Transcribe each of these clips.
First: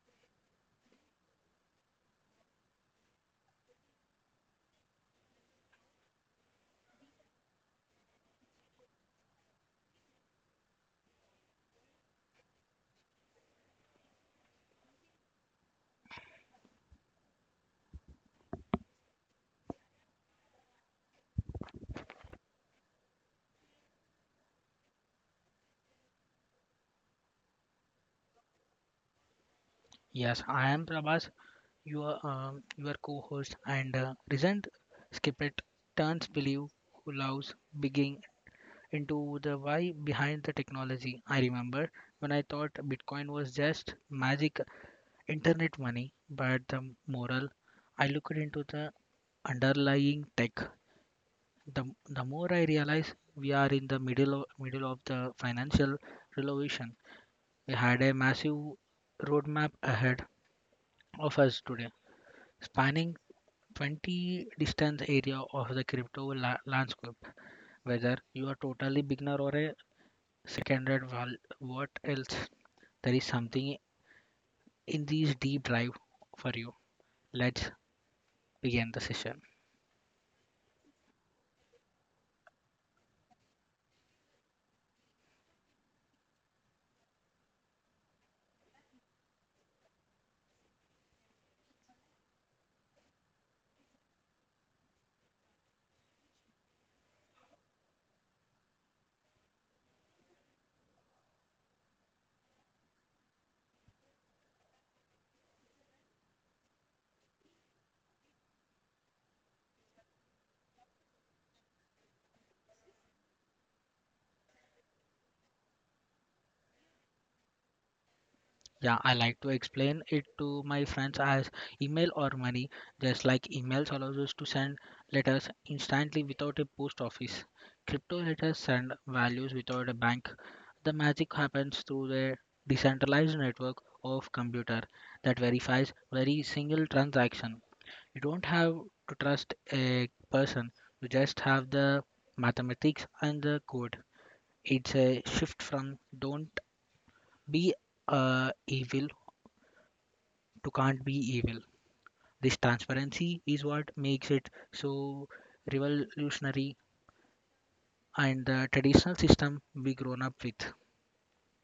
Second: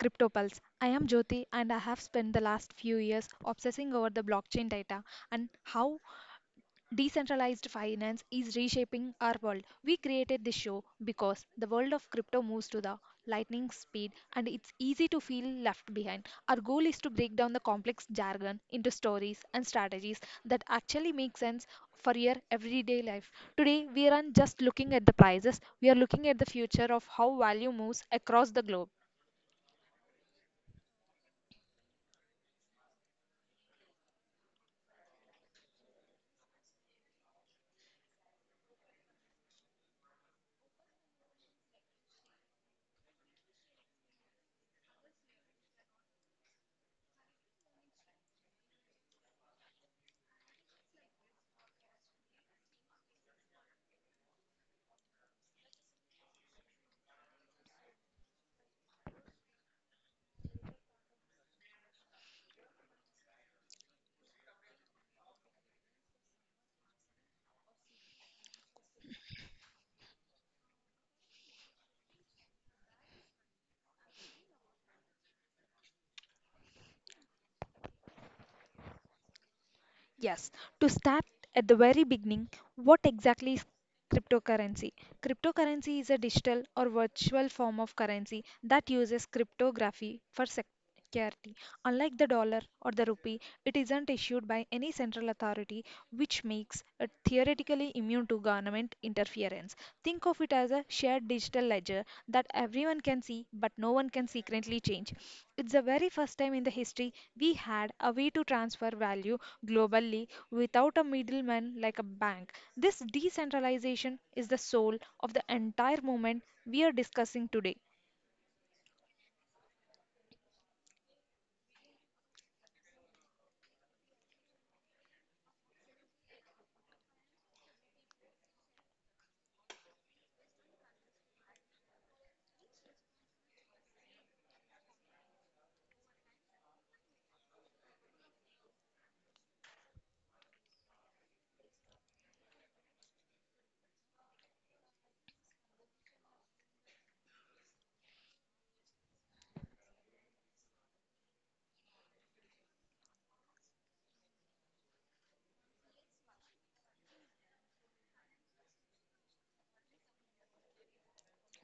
Crypto Pulse. I am Jyoti, and I have spent the last few years obsessing over the blockchain data and how Decentralized finance is reshaping our world. We created this show because the world of crypto moves to the lightning speed and it's easy to feel left behind. Our goal is to break down the complex jargon into stories and strategies that actually make sense for your everyday life. Today, we aren't just looking at the prices, we are looking at the future of how value moves across the globe. Yes, I am Prabhas, your co-host, and recent Skipit turns believe who loves digging into the why behind the technology. I remember when I thought Bitcoin was just magic internet money, but the moral I looked into the underlying tech, the more I realize we are in the middle of the financial revolution. We had a massive roadmap ahead of us today spanning 20 distance area of the crypto landscape, whether you are totally beginner or a secondary what else, there is something in this deep dive for you. Let's begin the session. Yes, to start at the very beginning, what exactly is cryptocurrency? Cryptocurrency is a digital or virtual form of currency that uses cryptography for security. Unlike the dollar or the rupee, it isn't issued by any central authority which makes it theoretically immune to government interference. Think of it as a shared digital ledger that everyone can see but no one can secretly change. It's the very first time in the history we had a way to transfer value globally without a middleman like a bank. This decentralization is the soul of the entire movement we are discussing today. Yeah, I like to explain it to my friends as email or money, just like emails allows us to send letters instantly without a post office. Crypto letters send values without a bank. The magic happens through their decentralized network of computer that verifies very single transaction. You don't have to trust a person, you just have the mathematics and the code. It's a shift from don't be evil to can't be evil. This transparency is what makes it so revolutionary and the traditional system we grown up with.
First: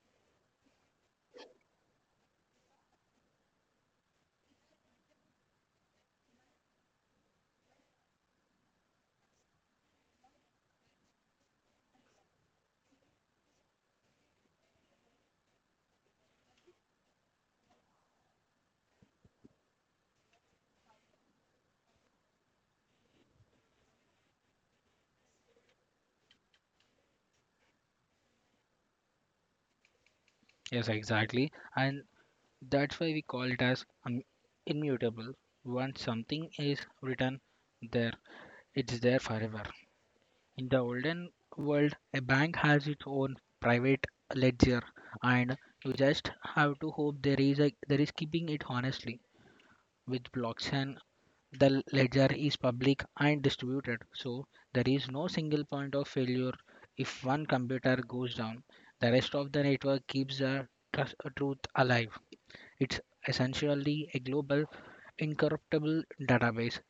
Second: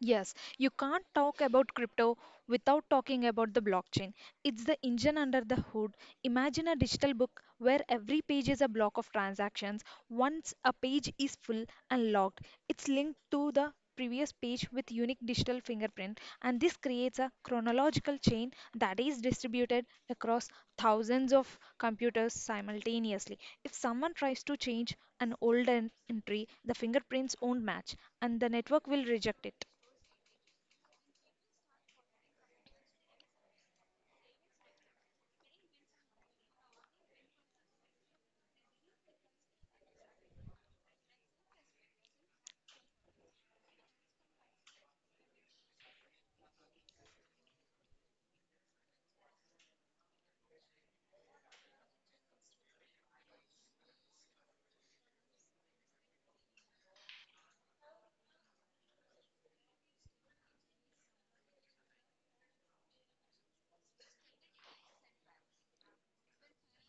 Yes, you can't talk about crypto without talking about the blockchain. It's the engine under the hood. Imagine a digital book where every page is a block of transactions. Once a page is full and locked, it's linked to the previous page with unique digital fingerprint and this creates a chronological chain that is distributed across thousands of computers simultaneously. If someone tries to change an entry, the fingerprints won't match and the network will reject it. Yes, exactly. And that's why we call it as immutable. Once something is written there, it's there forever. In the olden world, a bank has its own private ledger, and you just have to hope there is keeping it honestly. With blockchain, the ledger is public and distributed, so there is no single point of failure. If one computer goes down, the rest of the network keeps the truth alive. It's essentially a global, incorruptible database.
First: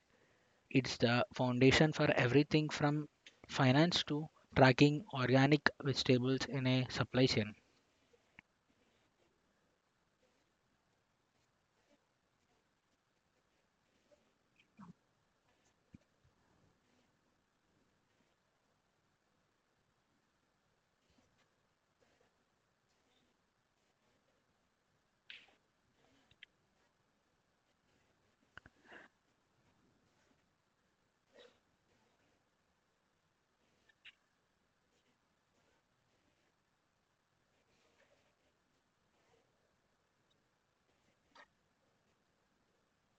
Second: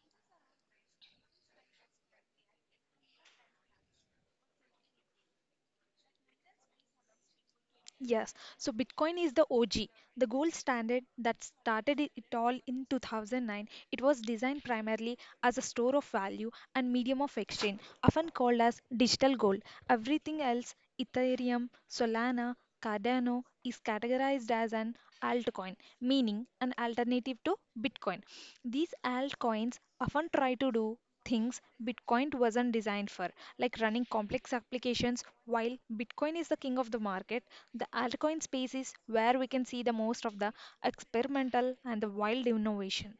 It's the foundation for everything from finance to tracking organic vegetables in a supply chain. Yes, so Bitcoin is the OG, the gold standard that started it all in 2009. It was designed primarily as a store of value and medium of exchange, often called as digital gold. Everything else, Ethereum, Solana, Cardano, is categorized as an altcoin, meaning an alternative to Bitcoin. These altcoins often try to do things Bitcoin wasn't designed for, like running complex applications. While Bitcoin is the king of the market, the altcoin space is where we can see the most of the experimental and the wild innovation.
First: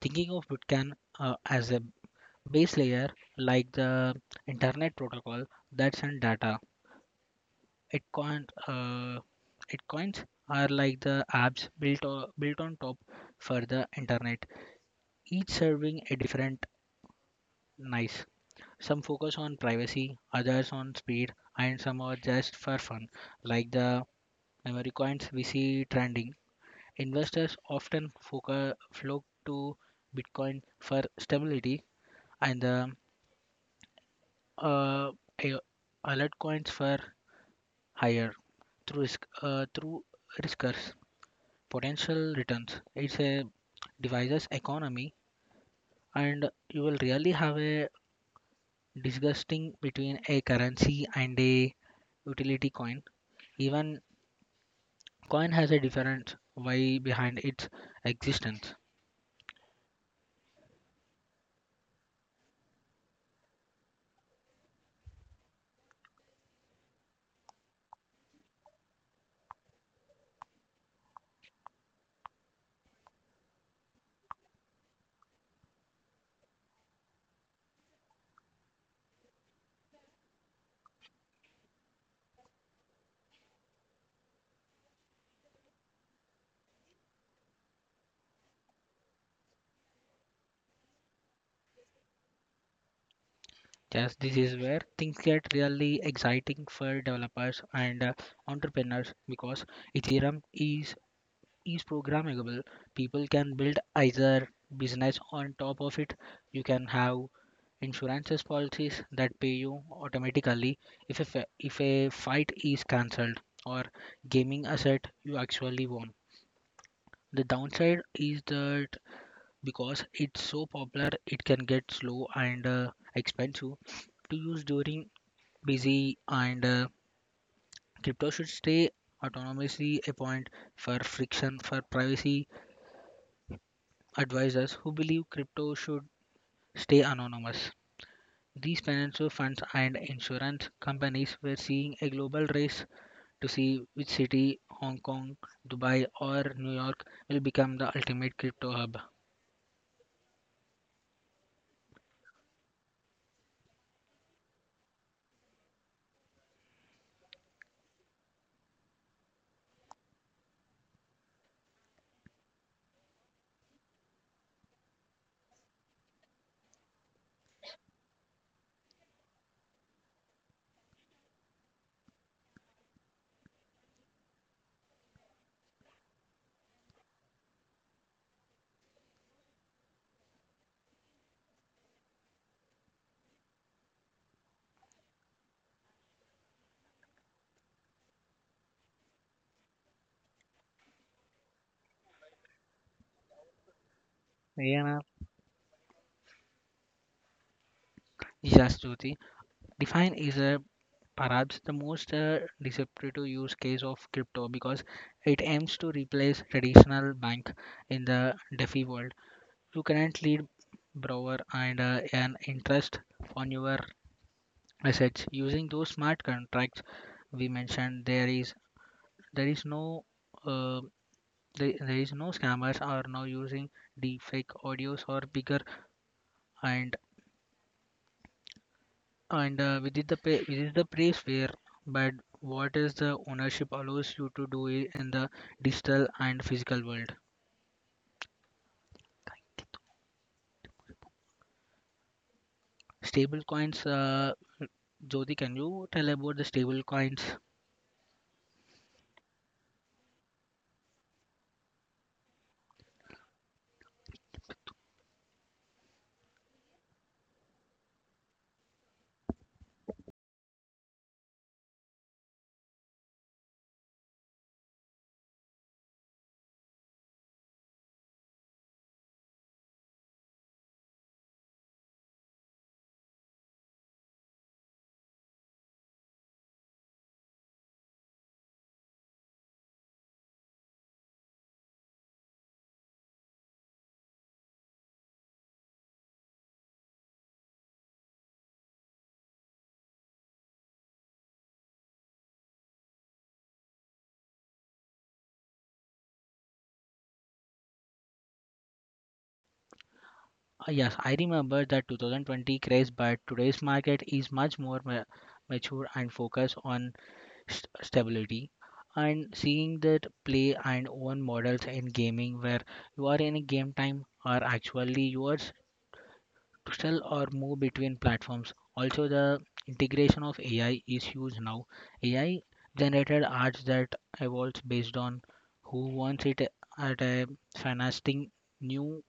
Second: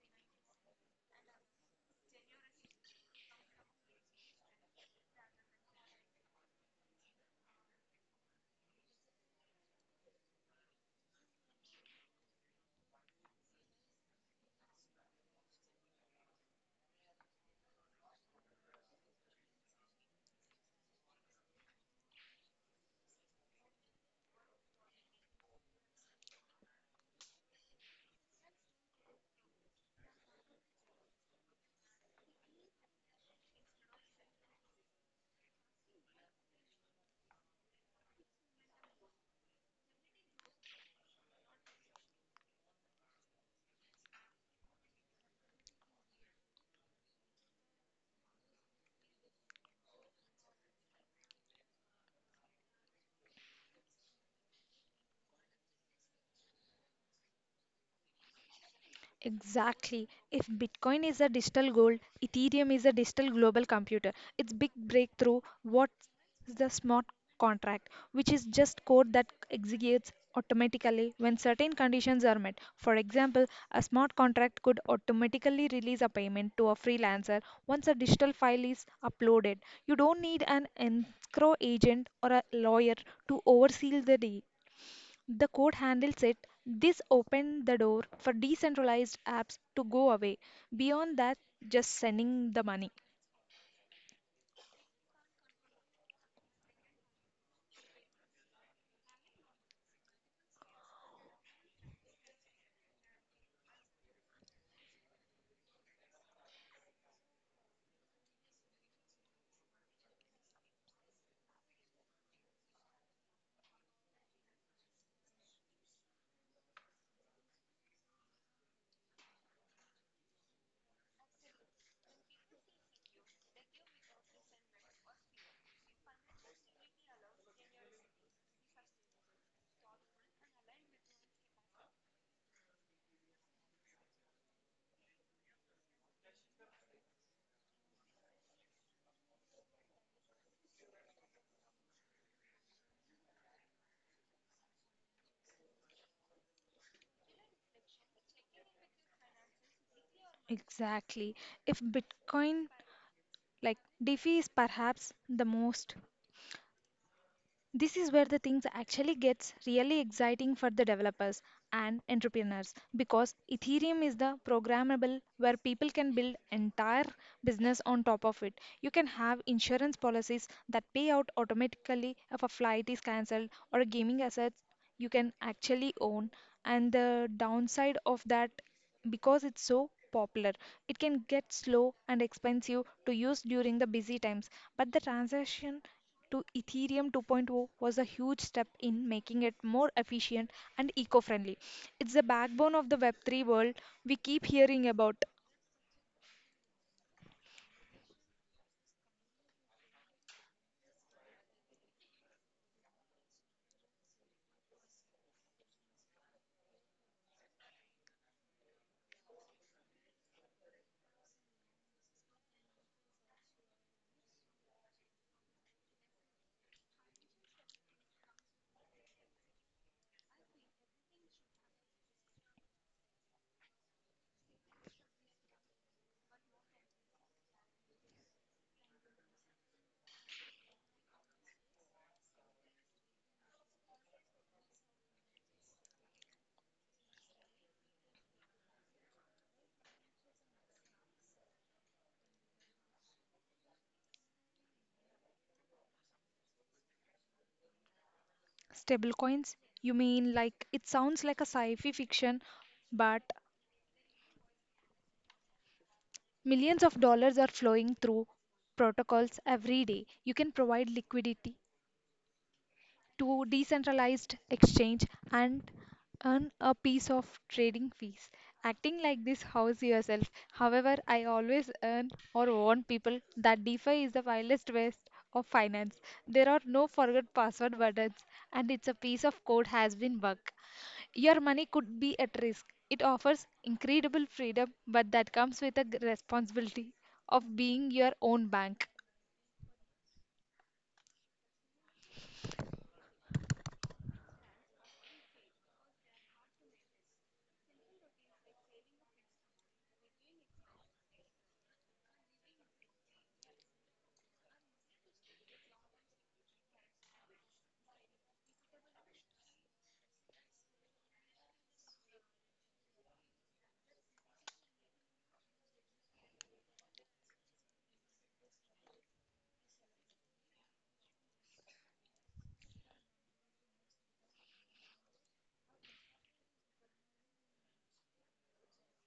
Thinking of Bitcan as a base layer like the internet protocol that send data. It coin, uh, it coins are like the apps built on top for the internet, each serving a different niche. Some focus on privacy, others on speed, and some are just for fun, like the memory coins we see trending. Investors often flock to Bitcoin for stability and the uh, a- alert coins for higher through risk through riskers potential returns. It's a devices economy and you will really have a disgusting between a currency and a utility coin. Even coin has a different why behind its existence. Exactly. If Bitcoin is a digital gold, Ethereum is a digital global computer. It's big breakthrough. What's the smart contract, which is just code that executes automatically when certain conditions are met. For example, a smart contract could automatically release a payment to a freelancer once a digital file is uploaded. You don't need an escrow agent or a lawyer to oversee the deal. The court handles it. This opened the door for decentralized apps to go away. Beyond that, just sending the money. Just this is where things get really exciting for developers and entrepreneurs because Ethereum is programmable. People can build either business on top of it. You can have insurances policies that pay you automatically if a fight is cancelled or gaming asset you actually won. The downside is that because it's so popular it can get slow and expensive to use during busy and crypto should stay autonomously a point for friction for privacy advisors who believe crypto should stay anonymous, these financial funds and insurance companies were seeing a global race to see which city, Hong Kong, Dubai, or New York, will become the ultimate crypto hub. Exactly. If Bitcoin, like DeFi, is perhaps the most. This is where the things actually gets really exciting for the developers and entrepreneurs because Ethereum is the programmable where people can build entire business on top of it. You can have insurance policies that pay out automatically if a flight is cancelled or gaming assets you can actually own, and the downside of that because it's so popular it can get slow and expensive to use during the busy times, but the transaction to Ethereum 2.0 was a huge step in making it more efficient and eco-friendly. It's the backbone of the Web3 world we keep hearing Rihanna about. Jasjoti. Define is a perhaps the most disruptive use case of crypto because it aims to replace traditional bank in the DeFi world. You can lead borrower and earn interest on your assets using those smart contracts we mentioned. There is no uh, there, there is no scammers are now using deepfake audios or bigger and. And within the within the place where, but what is the ownership allows you to do it in the digital and physical world. Stable coins, Jyoti, can you tell about the stable coins? Stablecoins? You mean like it sounds like a sci-fi fiction, but millions of dollars are flowing through protocols every day. You can provide liquidity to decentralized exchange and earn a piece of trading fees. Acting like this house yourself. However, I always earn or warn people that DeFi is the wildest west of finance. There are no forgot password buttons and it's a piece of code has been bug. Your money could be at risk. It offers incredible freedom, but that comes with a responsibility of being your own bank. Yes, I remember that 2020 crash, but today's market is much more ma mature and focused on st stability. And seeing that play and own models in gaming where you are in a game time are actually yours to sell or move between platforms. Also, the integration of AI is huge now. AI generated arts that evolves based on who wants it at a fascinating new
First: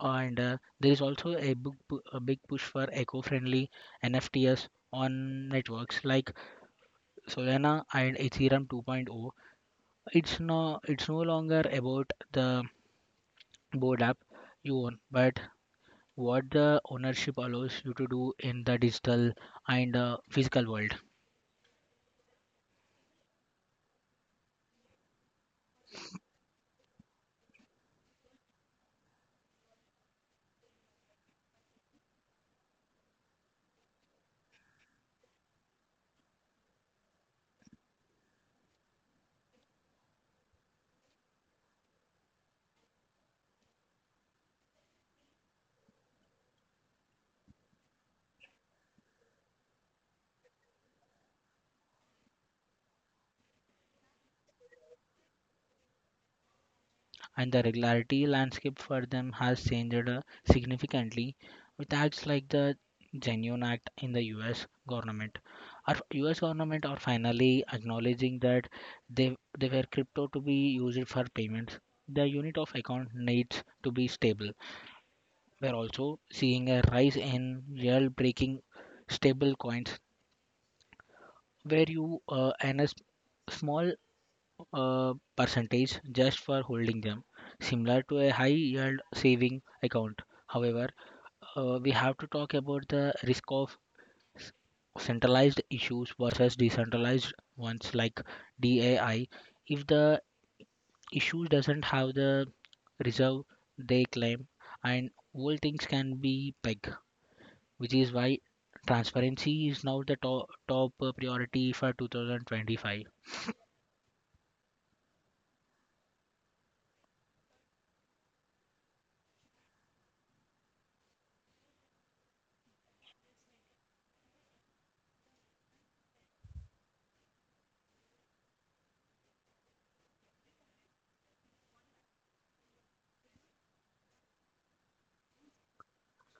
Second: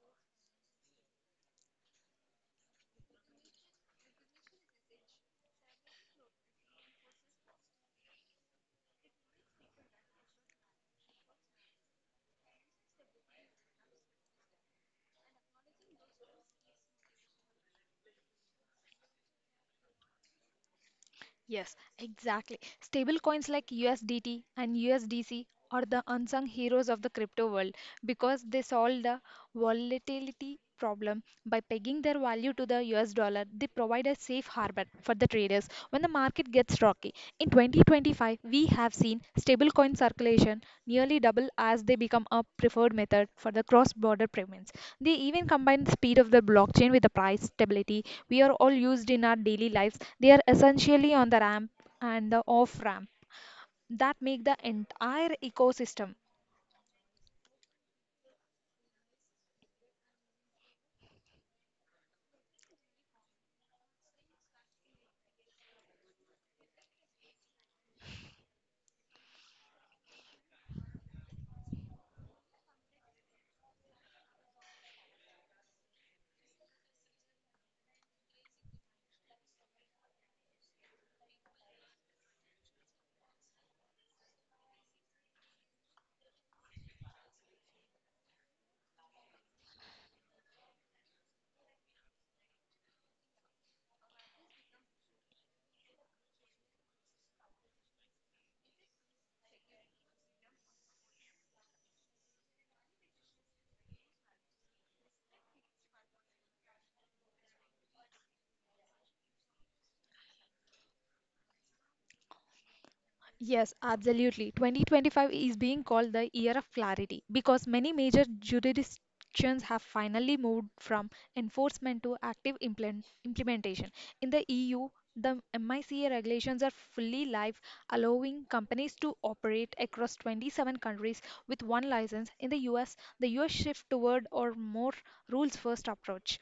and there is also a a big push for eco-friendly NFTs on networks like Solana and Ethereum 2.0. It's no longer about the board app you own, but what the ownership allows you to do in the digital and physical world. Yes, exactly. Stable coins like USDT and USDC are the unsung heroes of the crypto world because they solve the volatility problem by pegging their value to the US dollar. They provide a safe harbor for the traders when the market gets rocky. In 2025, we have seen stablecoin circulation nearly double as they become a preferred method for the cross-border payments. They even combine the speed of the blockchain with the price stability we are all used in our daily lives. They are essentially on the ramp and the off-ramp that make the entire ecosystem. And the regularity landscape for them has changed significantly with acts like the genuine act in the us government. Our us government are finally acknowledging that they were crypto to be used for payments, the unit of account needs to be stable. We're also seeing a rise in real breaking stable coins where you earn a small percentage just for holding them, similar to a high yield saving account. However, we have to talk about the risk of s- centralized issues versus decentralized ones like DAI. If the issue doesn't have the reserve they claim, and all things can be pegged, which is why transparency is now the top priority for 2025. Yes, absolutely. 2025 is being called the year of clarity because many major jurisdictions have finally moved from enforcement to active implementation. In the EU, the MICA regulations are fully live, allowing companies to operate across 27 countries with one license. In the US, the US shift toward or more rules first approach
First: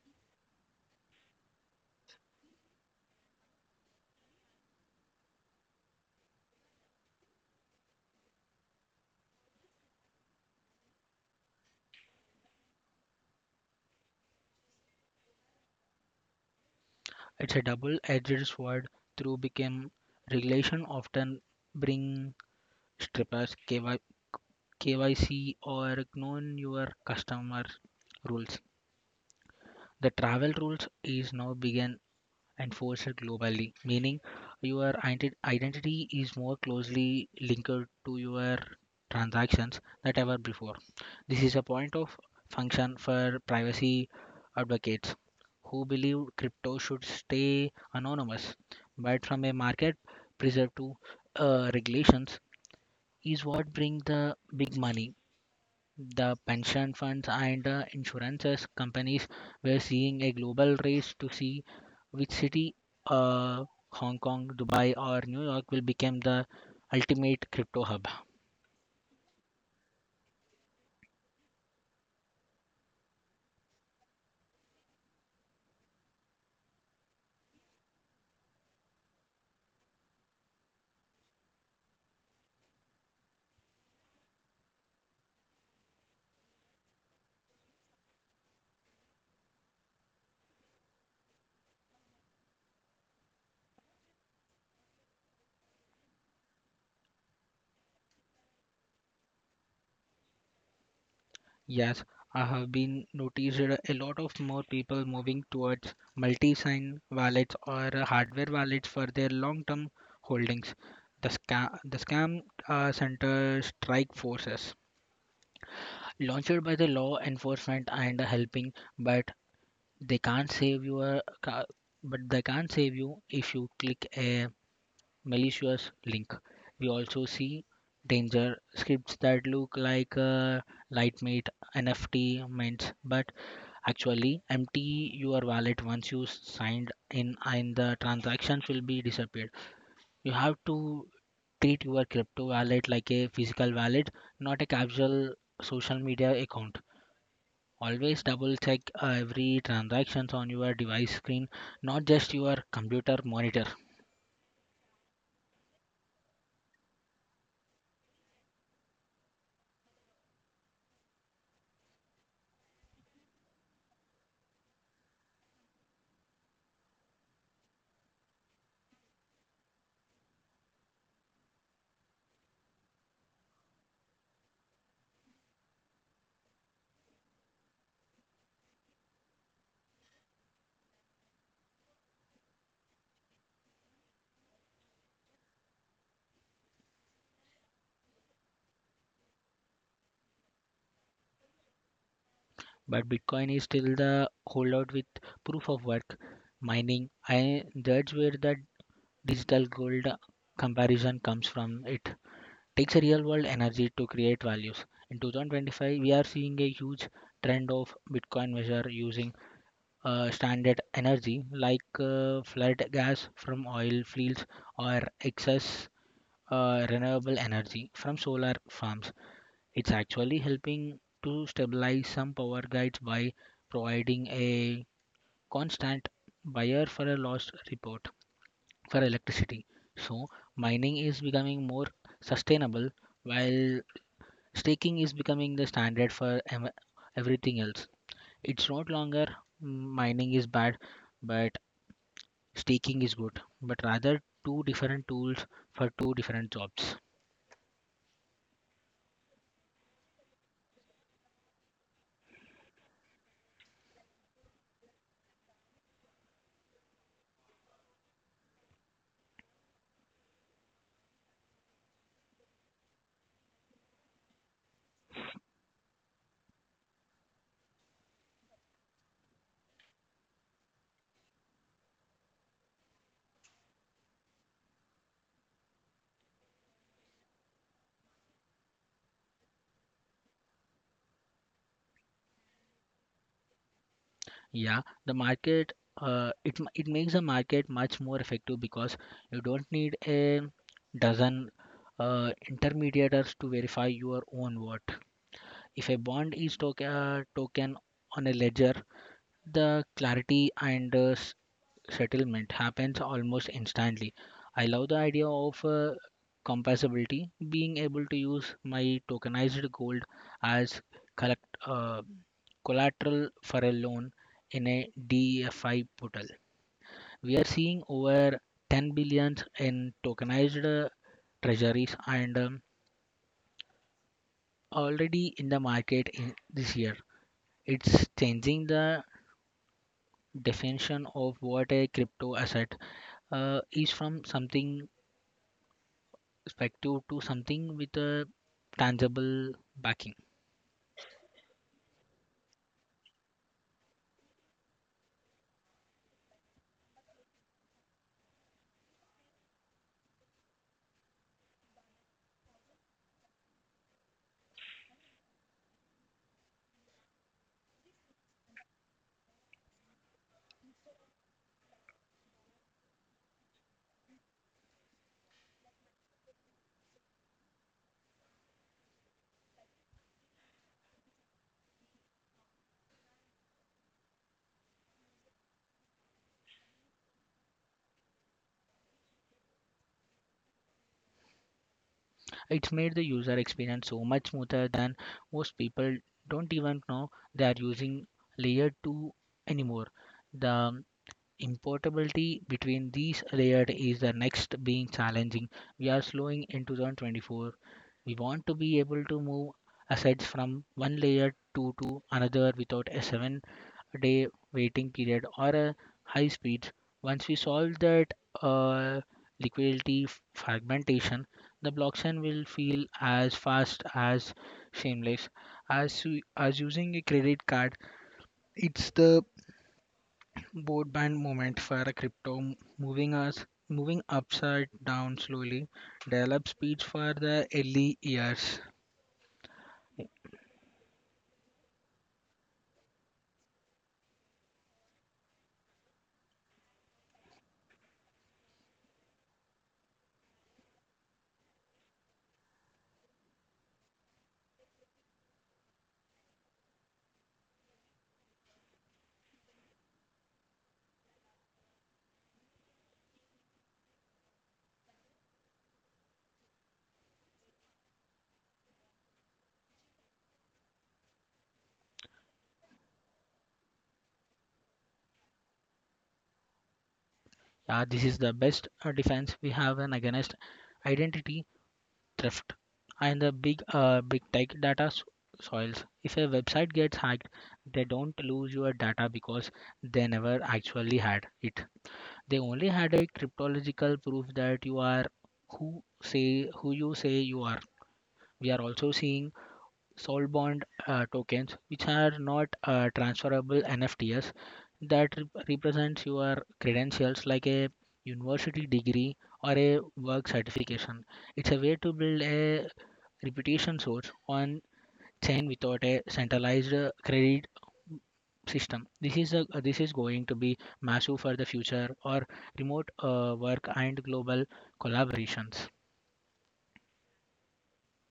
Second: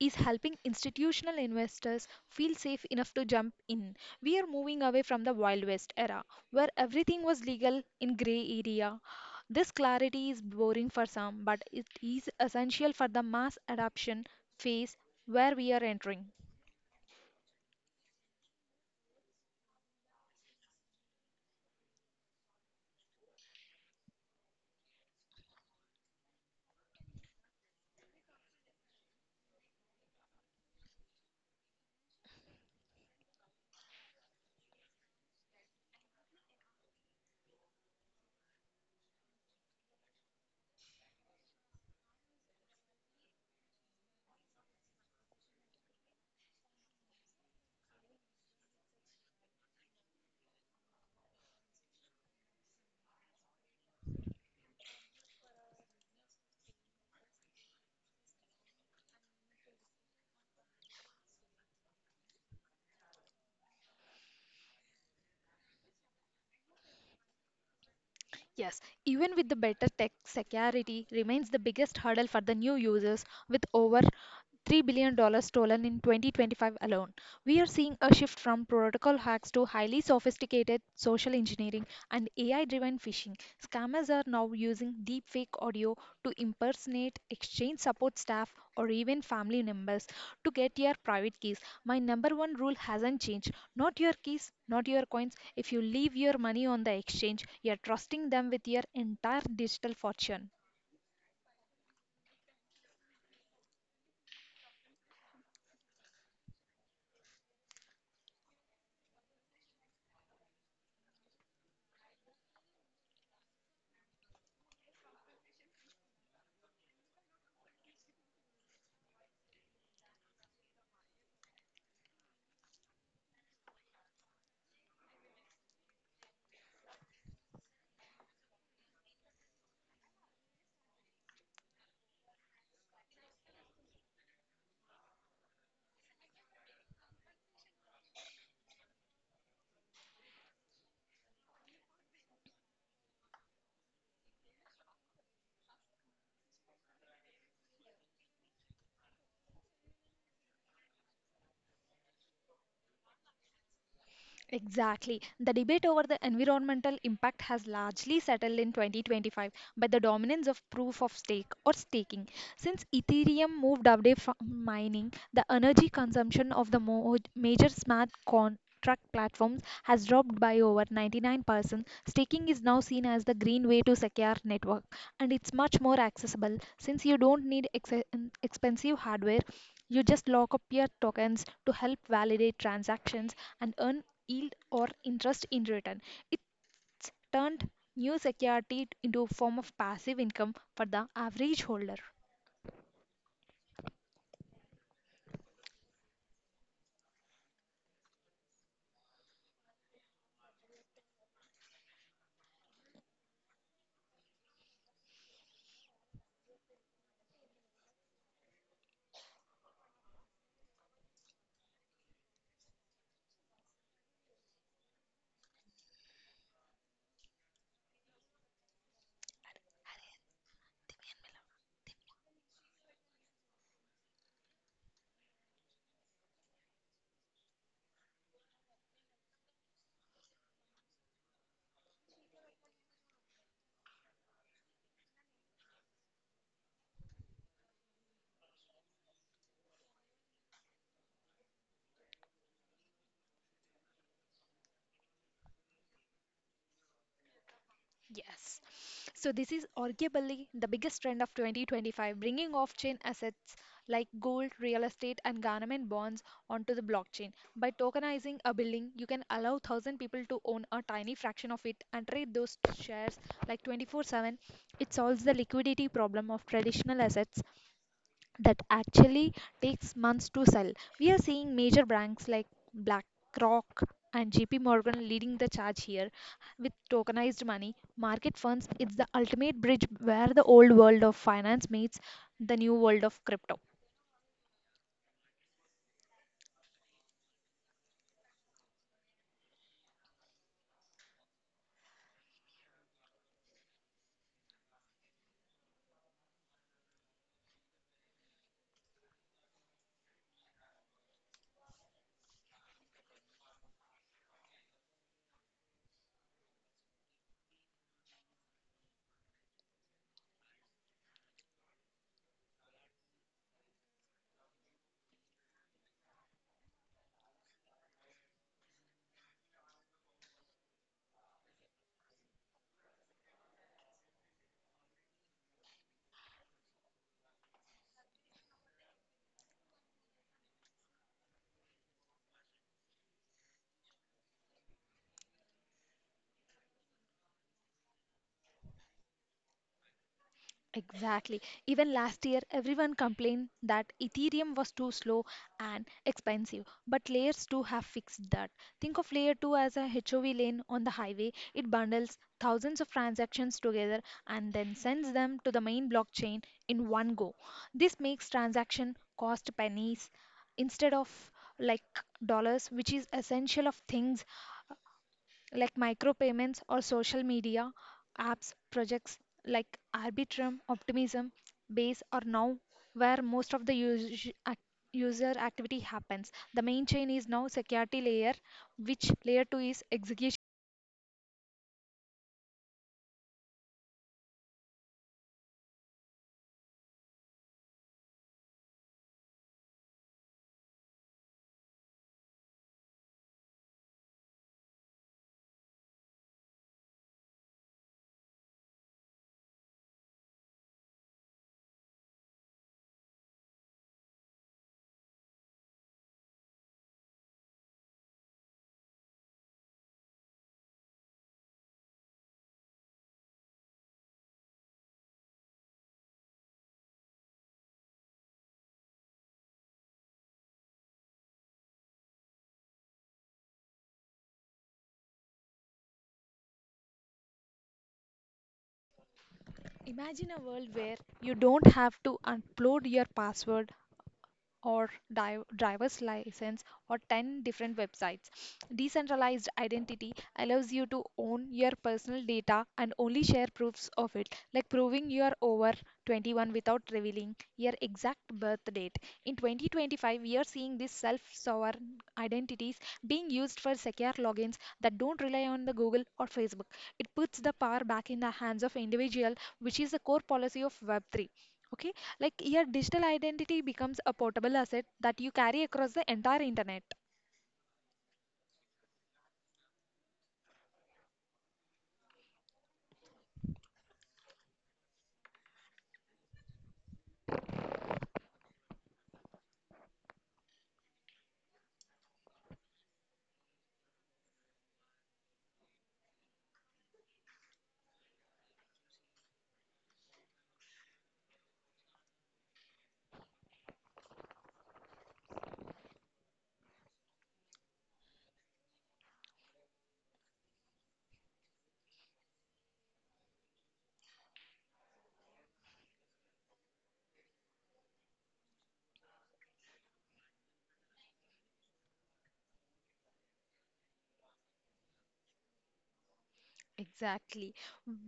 is helping institutional investors feel safe enough to jump in. We are moving away from the Wild West era, where everything was legal in gray area. This clarity is boring for some, but it is essential for the mass adoption phase where we are entering. It's a double-edged sword through became regulation often bring strippers KYC or known your customer rules. The travel rules is now began enforced globally, meaning your identity is more closely linked to your transactions than ever before. This is a point of function for privacy advocates who believe crypto should stay anonymous, but from a market preserve to regulations is what bring the big money. The pension funds and insurance companies were seeing a global race to see which city, uh, Hong Kong, Dubai, or New York, will become the ultimate crypto hub. Yes, even with the better tech, security remains the biggest hurdle for the new users, with over $3 billion dollars stolen in 2025 alone. We are seeing a shift from protocol hacks to highly sophisticated social engineering and AI driven phishing. Scammers are now using deepfake audio to impersonate exchange support staff or even family members to get your private keys. My number one rule hasn't changed not your keys, not your coins. If you leave your money on the exchange, you're trusting them with your entire digital fortune. Yes, I have been noticed a lot of more people moving towards multi-sign wallets or hardware wallets for their long-term holdings. The scam center strike forces launched by the law enforcement and helping but. They can't save your ca- But they can't save you if you click a malicious link. We also see danger scripts that look like Lightmate NFT mints, but actually empty your wallet once you signed in, and the transactions will be disappeared. You have to treat your crypto wallet like a physical wallet, not a casual social media account. Always double check every transactions on your device screen, not just your computer monitor. Exactly. The debate over the environmental impact has largely settled in 2025 by the dominance of proof of stake or staking. Since Ethereum moved away from mining, the energy consumption of the major smart contract platforms has dropped by over 99%. Staking is now seen as the green way to secure network and it's much more accessible since you don't need expensive hardware. You just lock up your tokens to help validate transactions and earn yield or interest in return. It's turned new security into a form of passive income for the average holder. But Bitcoin is still the holdout with proof of work mining. I judge where the digital gold comparison comes from. It takes a real world energy to create values. In 2025, we are seeing a huge trend of Bitcoin measure using standard energy like flood gas from oil fields or excess renewable energy from solar farms. It's actually helping to stabilize some power grids by providing a constant buyer for a loss report for electricity. So mining is becoming more sustainable while staking is becoming the standard for everything else. It's not longer mm, mining is bad, but staking is good, but rather two different tools for two different jobs. Yes. So this is arguably the biggest trend of 2025, bringing off-chain assets like gold, real estate, and government bonds onto the blockchain. By tokenizing a building, you can allow 1,000 people to own a tiny fraction of it and trade those shares like 24/7. It solves the liquidity problem of traditional assets that actually takes months to sell. We are seeing major banks like BlackRock and JP Morgan leading the charge here with tokenized money. Market funds, it's the ultimate bridge where the old world of finance meets the new world of crypto. Yeah, the market it makes the market much more effective because you don't need a dozen intermediators to verify your own vote. If a bond is token on a ledger, the clarity and settlement happens almost instantly. I love the idea of compatibility, being able to use my tokenized gold as collect, uh, collateral for a loan in a DeFi portal. We are seeing over 10 billion in tokenized treasuries and already in the market in this year. It's changing the definition of what a crypto asset is from something perspective to something with a tangible backing. Exactly. Even last year, everyone complained that Ethereum was too slow and expensive. But layers 2 have fixed that. Think of layer 2 as a HOV lane on the highway. It bundles thousands of transactions together and then sends them to the main blockchain in one go. This makes transaction cost pennies instead of like dollars, which is essential of things like micropayments or social media apps projects like Arbitrum, Optimism, Base are now where most of the user activity happens. The main chain is now security layer, which layer 2 is execution. It's made the user experience so much smoother than most people don't even know they are using layer 2 anymore. The importability between these layered is the next being challenging. We are slowing in 2024. We want to be able to move assets from one layer to another without a 7-day waiting period or a high speeds. Once we solve that uh, liquidity fragmentation, the blockchain will feel as fast as seamless as as using a credit card. It's the broadband moment for a crypto moving us moving upside down slowly. Develop speeds for the early years. Imagine a world where you don't have to upload your password or driver's license or 10 different websites. Decentralized identity allows you to own your personal data and only share proofs of it, like proving you are over 21 without revealing your exact birth date. In 2025, we are seeing these self sovereign identities being used for secure logins that don't rely on the Google or Facebook. It puts the power back in the hands of individual, which is the core policy of Web3. Okay, like your digital identity becomes a portable asset that you carry across the entire internet. Yeah, this is the best defense we have an against identity theft and the big tech data soils. If a website gets hacked they don't lose your data because they never actually had it, they only had a cryptological proof that you are who say who you say you are. We are also seeing soul bond tokens, which are not transferable NFTs that represents your credentials like a university degree or a work certification. It's a way to build a reputation source on chain without a centralized credit system. This is going to be massive for the future or remote work and global collaborations. Exactly.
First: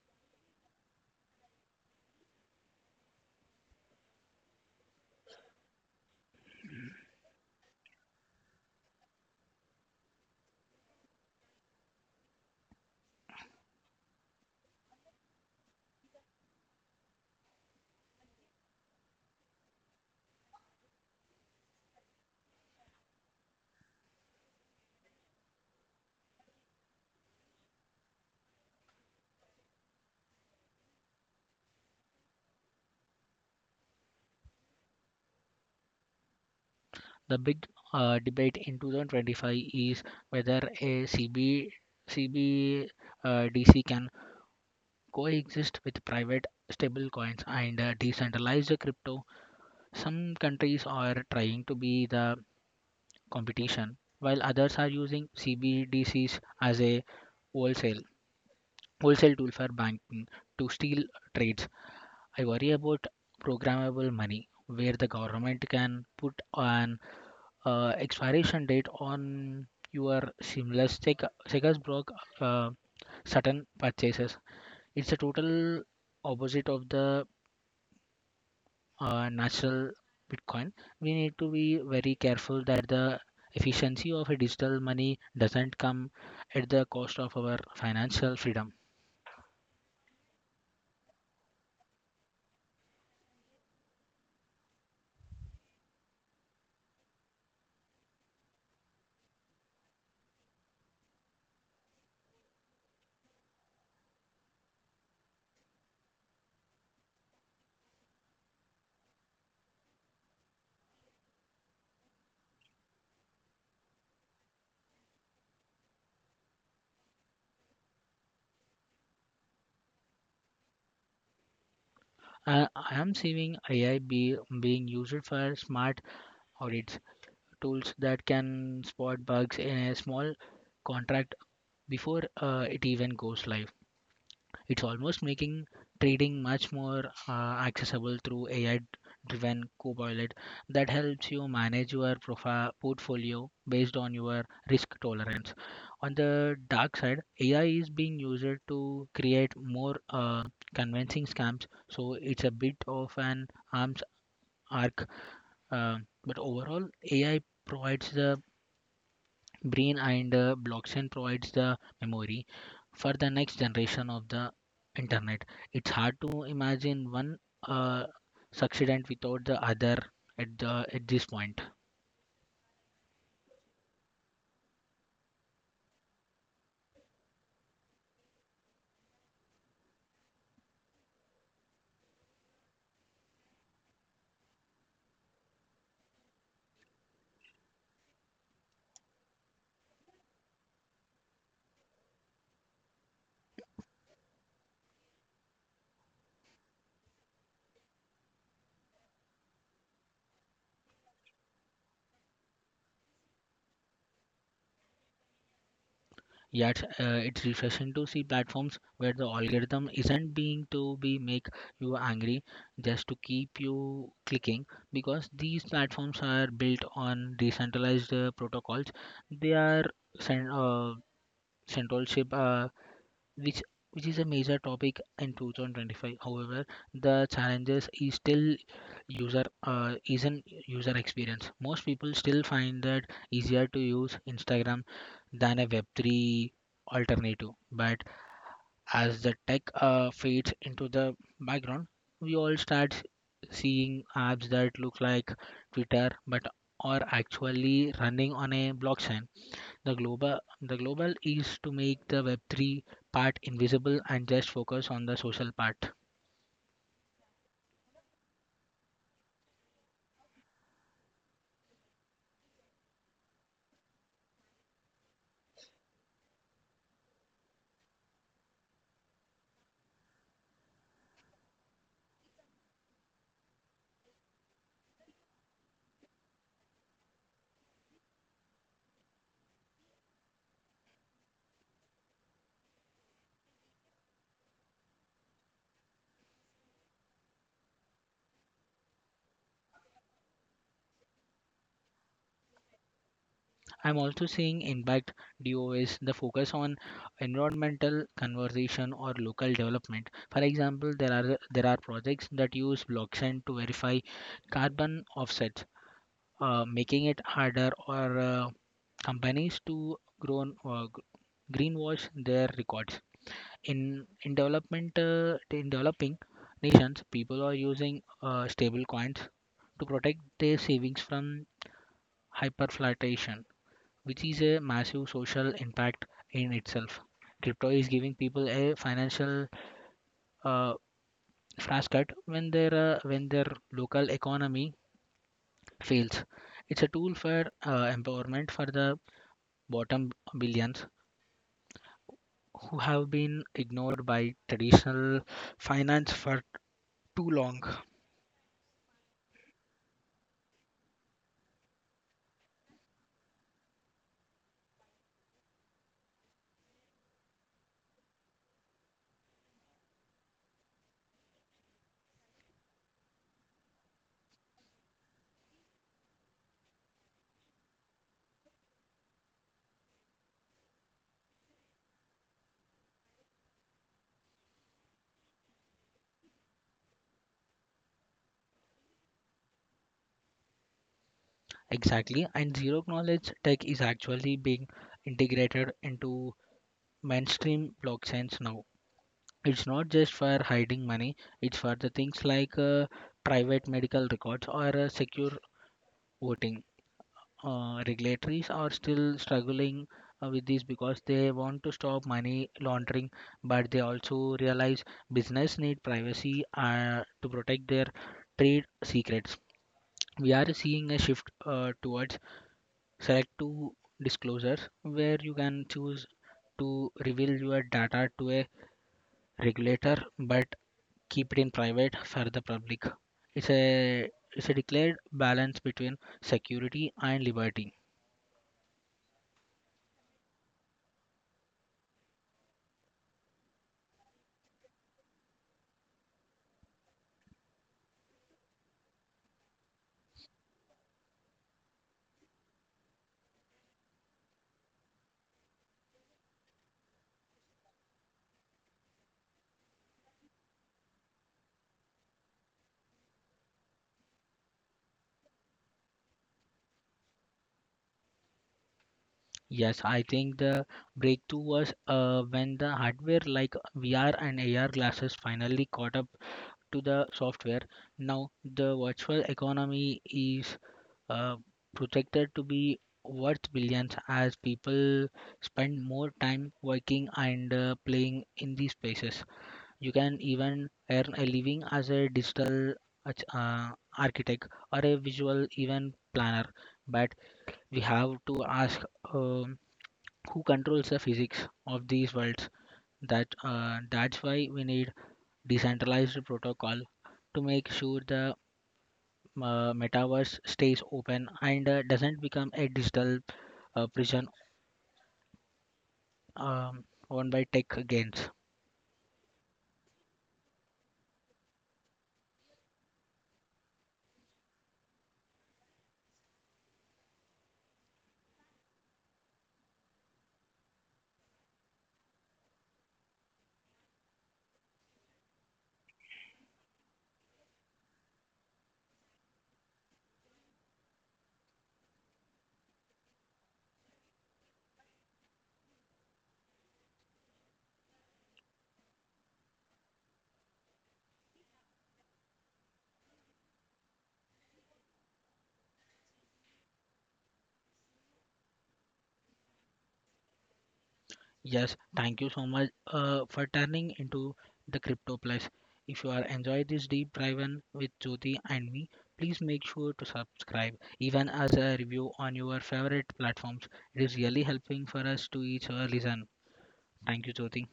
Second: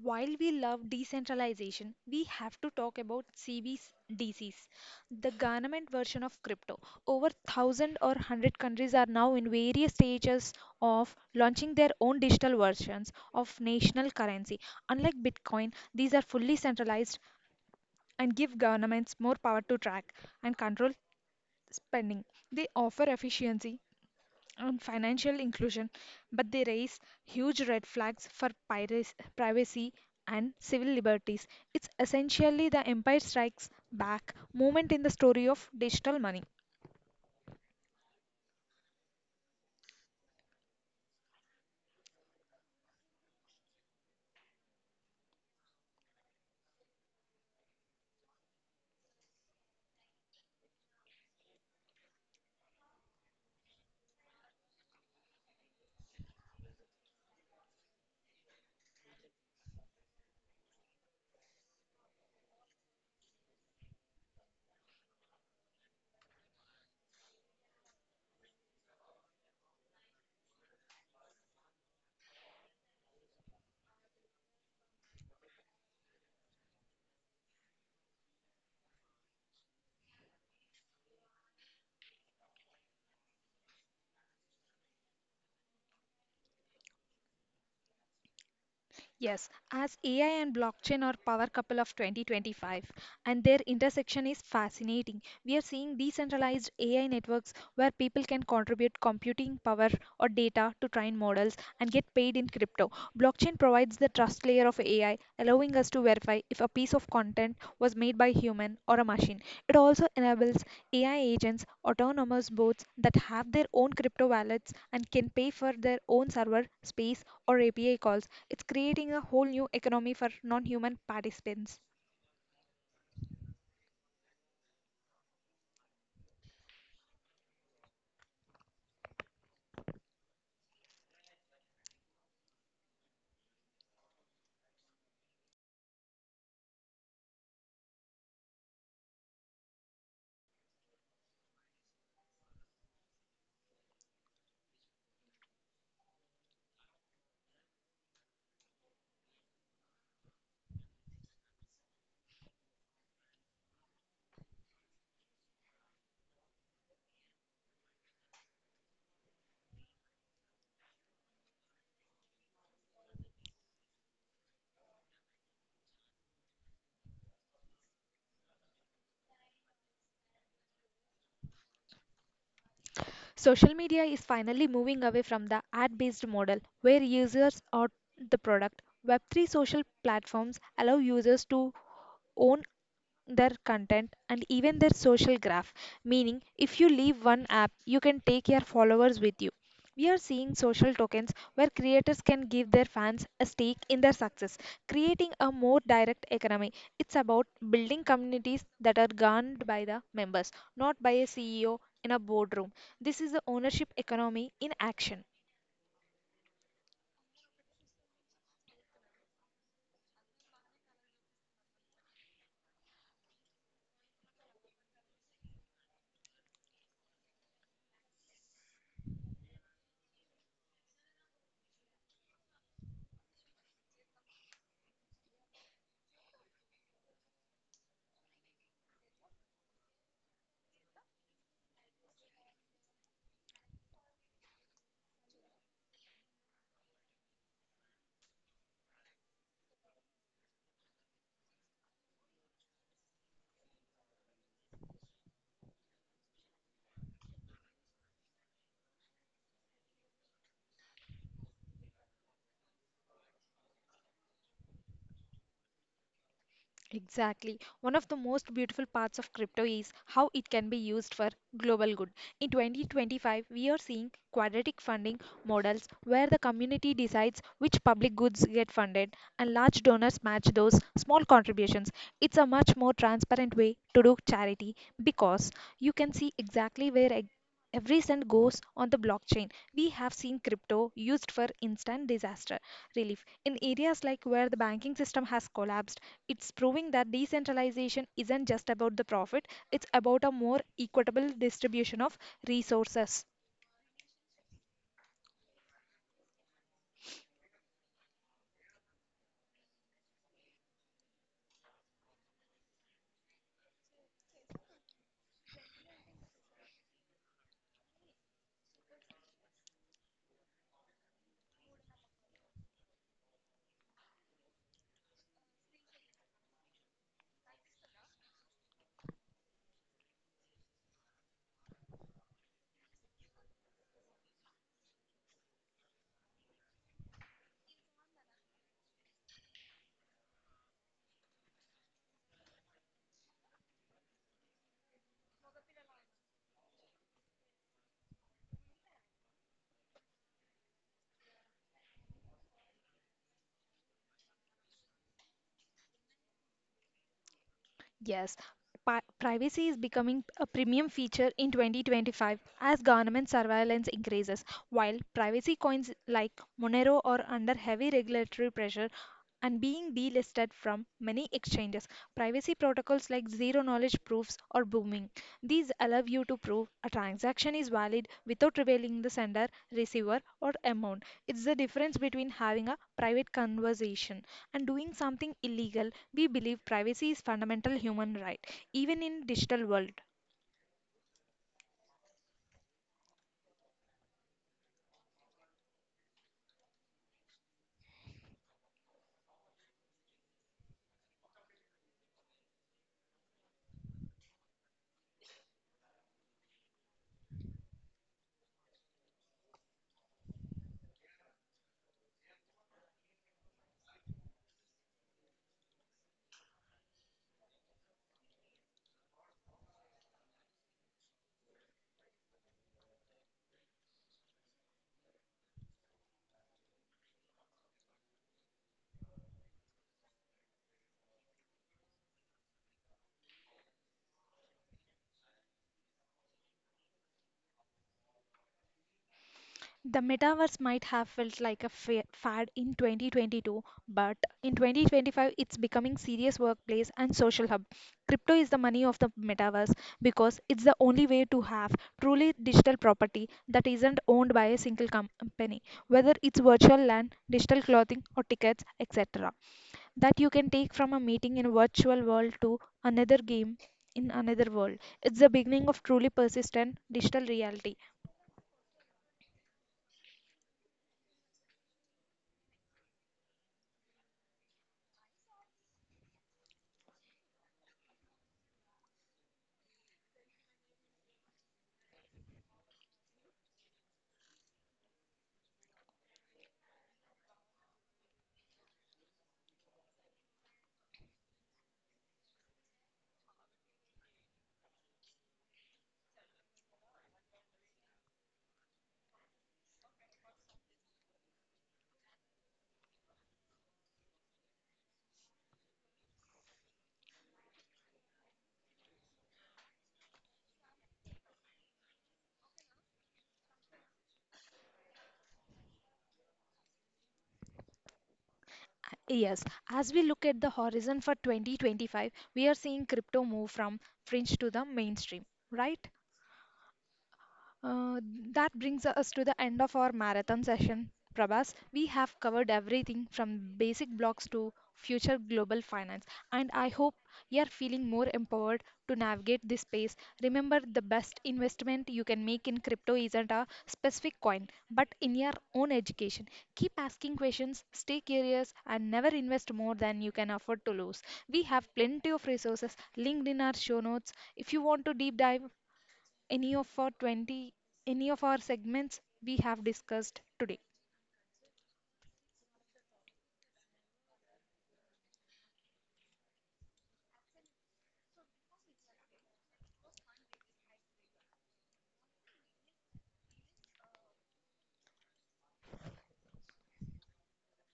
While we love decentralization, we have to talk about CBDCs, the government version of crypto. Over 1,000 or 100 countries are now in various stages of launching their own digital versions of national currency. Unlike Bitcoin, these are fully centralized and give governments more power to track and control spending. They offer efficiency on financial inclusion, but they raise huge red flags for piracy, privacy and civil liberties. It's essentially the Empire Strikes Back moment in the story of digital money. The big debate in 2025 is whether a CB CB uh, DC can coexist with private stablecoins and decentralized crypto. Some countries are trying to be the competition, while others are using CBDCs as a wholesale wholesale tool for banking to steal trades. I worry about programmable money where the government can put an expiration date on your seamless Sega's block uh, certain purchases. It's a total opposite of the natural Bitcoin. We need to be very careful that the efficiency of a digital money doesn't come at the cost of our financial freedom. Yes, as AI and blockchain are power couple of 2025, and their intersection is fascinating. We are seeing decentralized AI networks where people can contribute computing power or data to train models and get paid in crypto. Blockchain provides the trust layer of AI, allowing us to verify if a piece of content was made by human or a machine. It also enables AI agents, autonomous bots that have their own crypto wallets and can pay for their own server space or API calls. It's creating a whole new economy for non human participants. I am seeing AI being used for smart audits, tools that can spot bugs in a small contract before it even goes live. It's almost making trading much more accessible through AI-driven Copilot that helps you manage your portfolio based on your risk tolerance. On the dark side, AI is being used to create more convincing scams, so it's a bit of an arms arc. Uh, but overall, AI provides the brain and blockchain provides the memory for the next generation of the internet. It's hard to imagine one uh, succeedent without the other at this point. Social media is finally moving away from the ad based model where users are the product. Web3 social platforms allow users to own their content and even their social graph, meaning if you leave one app you can take your followers with you. We are seeing social tokens where creators can give their fans a stake in their success, creating a more direct economy. It's about building communities that are governed by the members not by a CEO in a boardroom. This is the ownership economy in action. Yet it's refreshing to see platforms where the algorithm isn't being to be make you angry just to keep you clicking. Because these platforms are built on decentralized protocols, they are cen- uh, central ship, which is a major topic in 2025. However, the challenges is still user is an user experience. Most people still find that easier to use Instagram than a Web3 alternative. But as the tech fades into the background, we all start seeing apps that look like Twitter but are actually running on a blockchain. The global is to make the Web3 part invisible and just focus on the social part. Exactly. One of the most beautiful parts of crypto is how it can be used for global good. In 2025, we are seeing quadratic funding models where the community decides which public goods get funded and large donors match those small contributions. It's a much more transparent way to do charity because you can see exactly where every cent goes on the blockchain. We have seen crypto used for instant disaster relief in areas like where the banking system has collapsed. It's proving that decentralization isn't just about the profit, it's about a more equitable distribution of resources. I'm also seeing impact DOS, the focus on environmental conservation or local development. For example, there are projects that use blockchain to verify carbon offsets, making it harder or companies to grow, greenwash their records. In development, in developing nations, people are using stable coins to protect their savings from hyperflation, which is a massive social impact in itself. Crypto is giving people a financial uh, flash cut when their when their local economy fails. It's a tool for empowerment for the bottom billions who have been ignored by traditional finance for too long. Yes, privacy is becoming a premium feature in 2025 as government surveillance increases. While privacy coins like Monero are under heavy regulatory pressure and being delisted from many exchanges, privacy protocols like zero knowledge proofs are booming. These allow you to prove a transaction is valid without revealing the sender, receiver, or amount. It's the difference between having a private conversation and doing something illegal. We believe privacy is fundamental human right, even in digital world. Exactly, and zero knowledge tech is actually being integrated into mainstream blockchains now. It's not just for hiding money, it's for the things like private medical records or secure voting. Regulatories are still struggling with this because they want to stop money laundering, but they also realize business need privacy to protect their trade secrets. We are seeing a shift towards select two disclosures where you can choose to reveal your data to a regulator but keep it in private for the public. It's a it's a declared balance between security and liberty. The metaverse might have felt like a fad in 2022, but in 2025 it's becoming serious workplace and social hub. Crypto is the money of the metaverse because it's the only way to have truly digital property that isn't owned by a single company, whether it's virtual land, digital clothing or tickets, etc. that you can take from a meeting in a virtual world to another game in another world. It's the beginning of truly persistent digital reality. Yes, I think the breakthrough was when the hardware like VR and AR glasses finally caught up to the software. Now the virtual economy is uh, projected to be worth billions as people spend more time working and playing in these spaces. You can even earn a living as a digital arch- uh, architect or a visual event planner. But we have to ask um, who controls the physics of these worlds. That's why we need decentralized protocol to make sure the metaverse stays open and doesn't become a digital prison um, owned by tech gains. Yes, as we look at the horizon for 2025, we are seeing crypto move from fringe to the mainstream, right? Uh, that brings us to the end of our marathon session, Prabhas. We have covered everything from basic blocks to future global finance, and I hope you are feeling more empowered to navigate this space. Remember, the best investment you can make in crypto isn't a specific coin, but in your own education. Keep asking questions, stay curious, and never invest more than you can afford to lose. We have plenty of resources linked in our show notes. If you want to deep dive, any of our 20 any of our segments we have discussed today. Yes, thank you so much for turning into the Crypto Plus. If you are enjoy this deep dive in with Jyoti and me, please make sure to subscribe, even as a review on your favorite platforms. It is really helping for us to each our listen. Thank you, Jyoti.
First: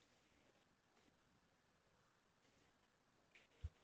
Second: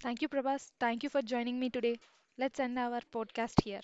Thank you Prabhas, thank you for joining me today. Let's end our podcast here.